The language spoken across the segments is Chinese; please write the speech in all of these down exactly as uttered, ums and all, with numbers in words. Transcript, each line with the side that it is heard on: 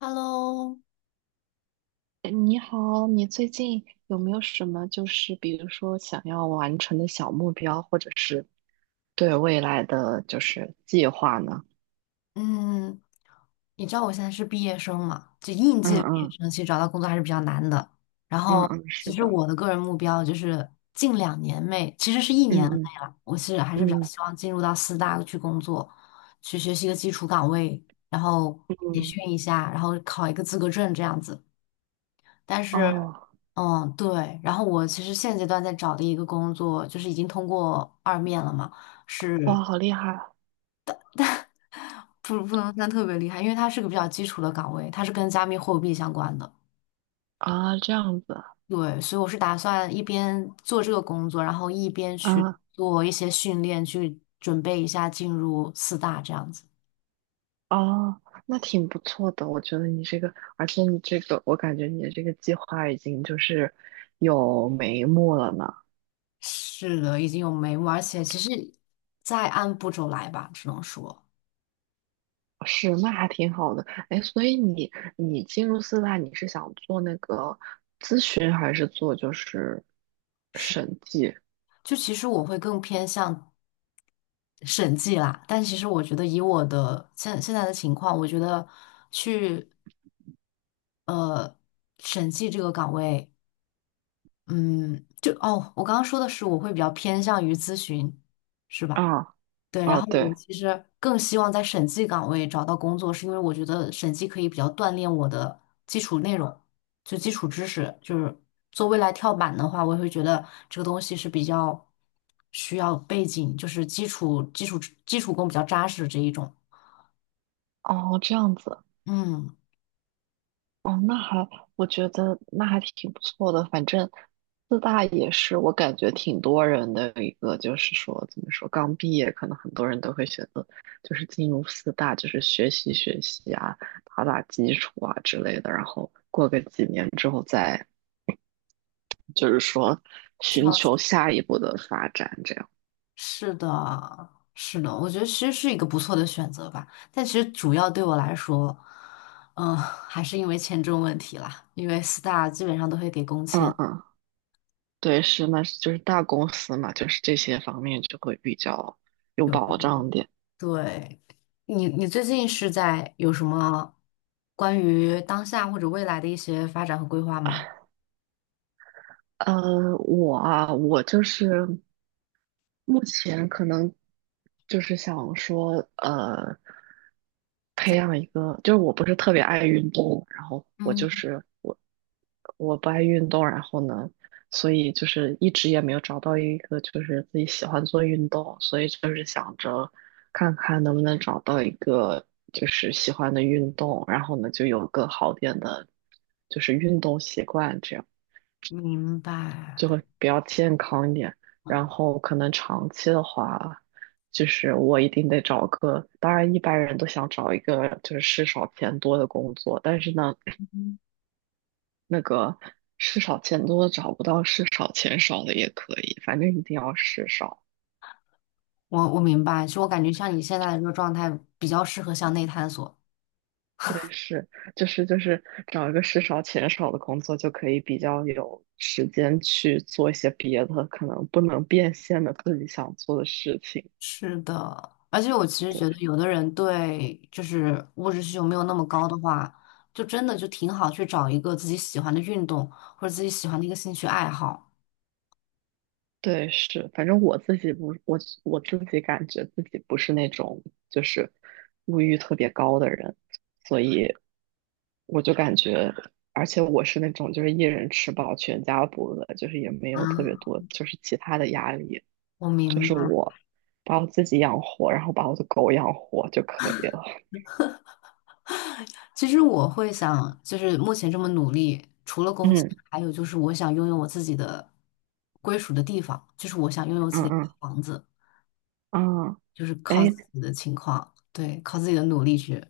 left: Hello，
right: 你好，你最近有没有什么就是比如说想要完成的小目标，或者是对未来的就是计划呢？
left: 嗯，你知道我现在是毕业生嘛？就应
right: 嗯
left: 届毕业
right: 嗯
left: 生，其实找到工作还是比较难的。然
right: 嗯
left: 后，
right: 嗯，
left: 其
right: 是
left: 实
right: 的，
left: 我的个人目标就是近两年内，其实是一
right: 嗯
left: 年内
right: 嗯
left: 了，我是还是比较
right: 嗯
left: 希望进入到四大去工作，去学习一个基础岗位，然后培
right: 嗯，
left: 训一下，然后考一个资格证这样子。但是，
right: 哦，
left: 嗯，对。然后我其实现阶段在找的一个工作，就是已经通过二面了嘛，是，
right: 哇，好厉害
left: 不不能算特别厉害，因为它是个比较基础的岗位，它是跟加密货币相关的。
right: 啊！这样子
left: 对，所以我是打算一边做这个工作，然后一边去
right: 啊，
left: 做一些训练，去准备一下进入四大这样子。
right: 哦，那挺不错的，我觉得你这个，而且你这个，我感觉你的这个计划已经就是有眉目了呢。
left: 是的，已经有眉目，而且其实再按步骤来吧，只能说
right: 是，那还挺好的。哎，所以你你进入四大，你是想做那个区还是做就是
left: 是。
right: 审计？
left: 就其实我会更偏向审计啦，但其实我觉得以我的现现在的情况，我觉得去呃审计这个岗位。嗯，就哦，我刚刚说的是我会比较偏向于咨询，是吧？
right: 啊
left: 对，然
right: 啊，
left: 后
right: 对，
left: 我其实更希望在审计岗位找到工作，是因为我觉得审计可以比较锻炼我的基础内容，就基础知识，就是做未来跳板的话，我也会觉得这个东西是比较需要背景，就是基础基础基础功比较扎实这一种。
right: 哦，这样子，
left: 嗯，
right: 哦，那还我觉得那还挺不错的。反正四大也是我感觉挺多人的一个，就是说怎么说，刚毕业可能很多人都会选择就是进入四大，就是学习学习啊，打打基础啊之类的，然后过个几年之后再。就是说寻求
left: 跳。
right: 下一步的发展这样。
left: 是的，是的，我觉得其实是一个不错的选择吧。但其实主要对我来说，嗯、还是因为签证问题啦。因为四大基本上都会给工签，
right: 嗯嗯，对，是，那是就是大公司嘛，就是这些方面就会比较有
left: 有这
right: 保
left: 个人
right: 障点。
left: 对，你你最近是在有什么关于当下或者未来的一些发展和规划吗？
right: 呃，我啊，我就是目前可能就是想说，呃，培
left: 在
right: 养一个，就是我不是特别爱运动，然后我就
left: 嗯
right: 是我我不爱运动，然后呢，所以就是一直也没有找到一个就是自己喜欢做运动，所以就是想着看看能不能找到一个就是喜欢的运动，然后呢就有个好点的，就是运动习惯这样。
left: 明
right: 就会
left: 白，
right: 比较健康一点。然后可能长期的话，就是我一定得找个，当然一般人都想找一个就是事少钱多的工作，但是呢，
left: 嗯
right: 那个事少钱多的找不到，事少钱少的也可以，反正一定要事少。
left: 我我明白。其实我感觉像你现在的这个状态，比较适合向内探索。
right: 对，是，就是就是找一个事少钱少的工作，就可以比较有时间去做一些别的，可能不能变现的自己想做的事情。
left: 是的，而且我其实觉得，
right: 对。
left: 有的人对就是物质需求没有那么高的话，就真的就挺好去找一个自己喜欢的运动或者自己喜欢的一个兴趣爱好。
right: 对，是，反正我自己不，我我自己感觉自己不是那种就是物欲特别高的人，所以我就感觉，而且我是那种就是一人吃饱全家不饿，就是也没有特别
left: 啊，
right: 多就是其他的压力，
left: 我
right: 就
left: 明
right: 是
left: 白。
right: 我把我自己养活，然后把我的狗养活就可以了。
left: 其实我会想，就是目前这么努力，除了工资，
right: 嗯
left: 还有就是我想拥有我自己的归属的地方，就是我想拥有自
right: 嗯
left: 己的
right: 嗯
left: 房子，
right: 啊，
left: 就是
right: 哎，
left: 靠自己的情况，对，靠自己的努力去。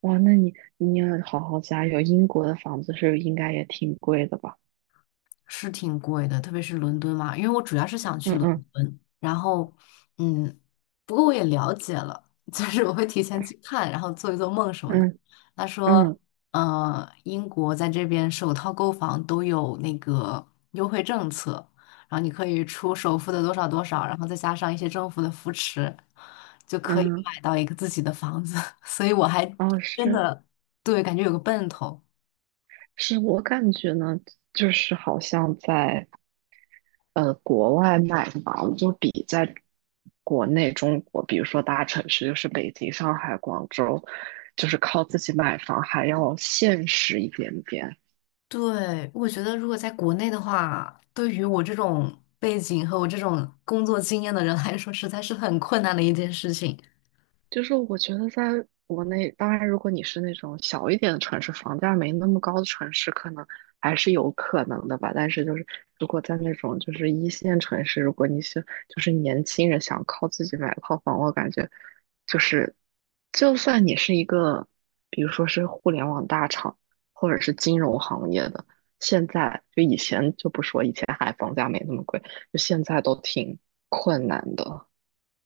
right: 哇，那你你要好好加油，英国的房子是应该也挺贵的吧？
left: 是挺贵的，特别是伦敦嘛，因为我主要是想去
right: 嗯
left: 伦
right: 嗯
left: 敦，然后，嗯，不过我也了解了，就是我会提前去看，然后做一做梦什么的。
right: 嗯
left: 他说，
right: 嗯。
left: 呃，英国在这边首套购房都有那个优惠政策，然后你可以出首付的多少多少，然后再加上一些政府的扶持，就可以
right: 嗯，
left: 买到一个自己的房子。所以我还
right: 哦，
left: 真
right: 是
left: 的，对，感觉有个奔头。
right: 是，我感觉呢，就是好像在呃国外买房，就比在国内中国，比如说大城市，就是北京、上海、广州，就是靠自己买房还要现实一点点。
left: 对，我觉得如果在国内的话，对于我这种背景和我这种工作经验的人来说，实在是很困难的一件事情。
right: 就是我觉得在国内，当然如果你是那种小一点的城市，房价没那么高的城市，可能还是有可能的吧。但是就是如果在那种就是一线城市，如果你是就是年轻人想靠自己买套房，我感觉就是就算你是一个，比如说是互联网大厂或者是金融行业的，现在就以前就不说，以前还房价没那么贵，就现在都挺困难的。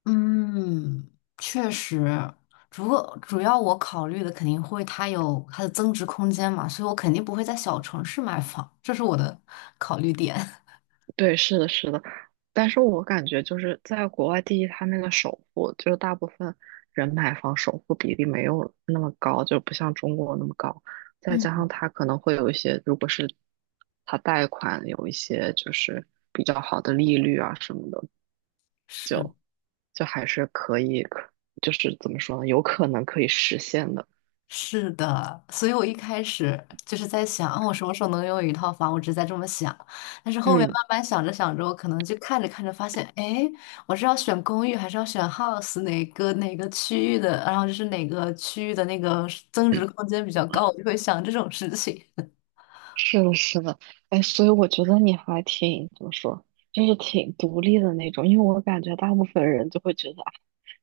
left: 嗯，确实，主主要我考虑的肯定会它有它的增值空间嘛，所以我肯定不会在小城市买房，这是我的考虑点。
right: 对，是的，是的，但是我感觉就是在国外，第一，它那个首付，就是大部分人买房首付比例没有那么高，就不像中国那么高。再加上
left: 嗯，
right: 它可能会有一些，如果是它贷款有一些就是比较好的利率啊什么的，
left: 是。
right: 就还是可以，可就是怎么说呢，有可能可以实现的。
left: 是的，所以我一开始就是在想，啊，我什么时候能拥有一套房？我只是在这么想，但是后面慢
right: 嗯，
left: 慢想着想着，我可能就看着看着发现，哎，我是要选公寓还是要选 house 哪个哪个区域的？然后就是哪个区域的那个增值空间比较高，我就会想这种事情。
right: 是的，是的，哎，所以我觉得你还挺怎么说，就是挺独立的那种，因为我感觉大部分人就会觉得啊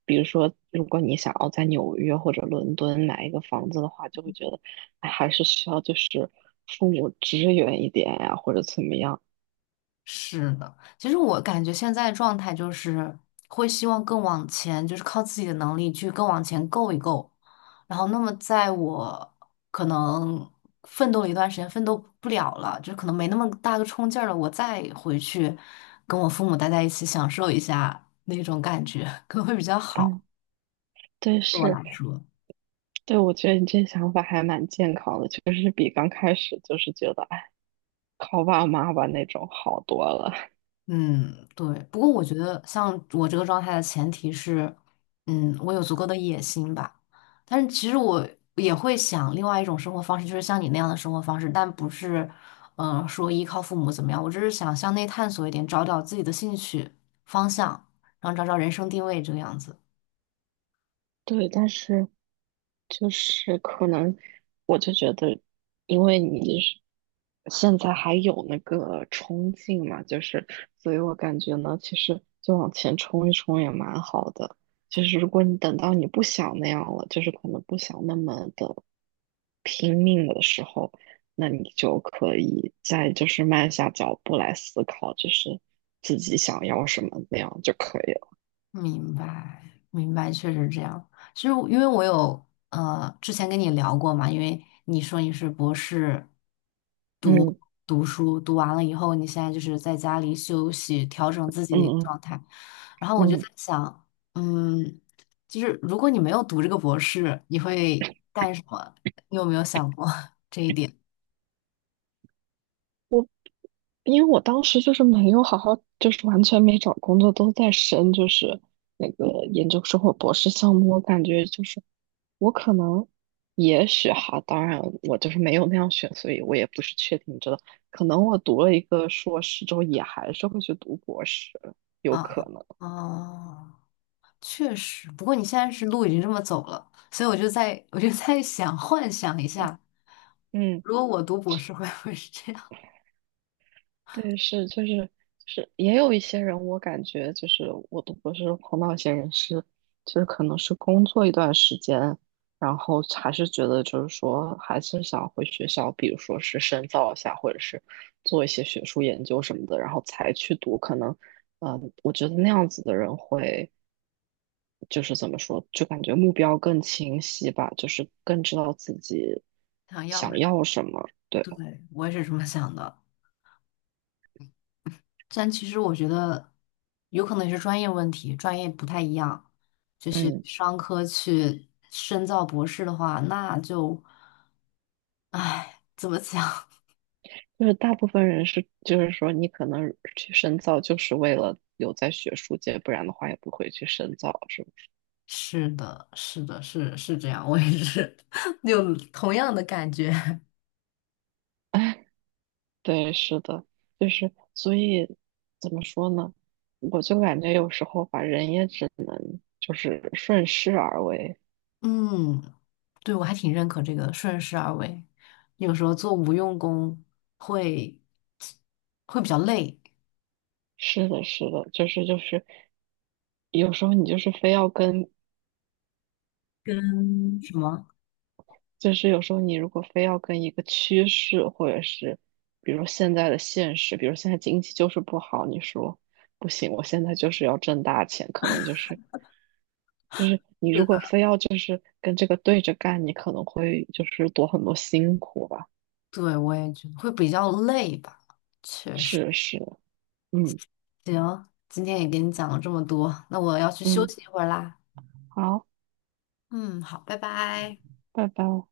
right: 比如说，如果你想要在纽约或者伦敦买一个房子的话，就会觉得，哎，还是需要就是父母支援一点呀、或者怎么样。
left: 是的，其实我感觉现在状态就是会希望更往前，就是靠自己的能力去更往前够一够。然后，那么在我可能奋斗了一段时间，奋斗不了了，就可能没那么大个冲劲儿了，我再回去跟我父母待在一起，享受一下那种感觉，可能会比较好，
right: 嗯，对，
left: 对我
right: 是，
left: 来说。
right: 对，我觉得你这想法还蛮健康的，就是比刚开始就是觉得，哎，靠爸妈吧那种好多了。
left: 嗯，对。不过我觉得，像我这个状态的前提是，嗯，我有足够的野心吧。但是其实我也会想另外一种生活方式，就是像你那样的生活方式，但不是，嗯、说依靠父母怎么样。我只是想向内探索一点，找找自己的兴趣方向，然后找找人生定位这个样子。
right: 对，但是就是可能我就觉得，因为你是现在还有那个冲劲嘛，就是所以我感觉呢，其实就往前冲一冲也蛮好的。就是如果你等到你不想那样了，就是可能不想那么的拼命的时候，那你就可以再就是慢下脚步来思考，就是自己想要什么那样就可以了。
left: 明白，明白，确实这样。其实我因为我有呃之前跟你聊过嘛，因为你说你是博士。
right: 嗯
left: 读书，读完了以后，你现在就是在家里休息，调整自己
right: 嗯
left: 的一个
right: 嗯
left: 状态。然后我就在
right: 嗯。
left: 想，嗯，就是如果你没有读这个博士，你会干什么？你有没有想过 这一点
right: 因为我当时就是没有好好，就是完全没找工作，都在申就是那个研究生或博士项目。我感觉就是我可能，也许哈，当然我就是没有那样选，所以我也不是确定知道，可能我读了一个硕士之后，也还是会去读博士，有
left: 啊？
right: 可能。
left: 哦，确实。不过你现在是路已经这么走了，所以我就在我就在想，幻想一
right: 嗯。
left: 下，
right: 嗯
left: 如果我读博士会不会是这样？
right: 对，是就是是，也有一些人，我感觉就是我都不是碰到一些人是，就是可能是工作一段时间，然后还是觉得就是说还是想回学校，比如说是深造一下，或者是做一些学术研究什么的，然后才去读。可能，嗯、我觉得那样子的人会就是怎么说，就感觉目标更清晰吧，就是更知道自己
left: 想要，
right: 想要什么。对，
left: 对，我也是这么想的。但其实我觉得有可能也是专业问题，专业不太一样。就是
right: 嗯。
left: 商科去深造博士的话，那就，唉，怎么讲？
right: 就是大部分人是，就是说你可能去深造就是为了留在学术界，不然的话也不会去深造，是不是？
left: 是的，是的，是是这样，我也是 有同样的感觉。
right: 哎，对，是的，就是所以怎么说呢？我就感觉有时候吧，人也只能就是顺势而为。
left: 嗯，对，我还挺认可这个顺势而为。有时候做无用功会会比较累，
right: 是的，是的，就是就是，有时候你就是非要跟
left: 跟什么？
right: 就是有时候你如果非要跟一个趋势，或者是比如现在的现实，比如现在经济就是不好，你说不行，我现在就是要挣大钱，可能就是就是你
left: 是
right: 如果
left: 的，
right: 非要就是跟这个对着干，你可能会就是多很多辛苦吧。
left: 对，我也觉得会比较累吧。
right: 是是，嗯
left: 行，今天也给你讲了这么多，那我要去休
right: 嗯，
left: 息一会儿啦。
right: 好，
left: 嗯，好，拜拜。
right: 拜拜。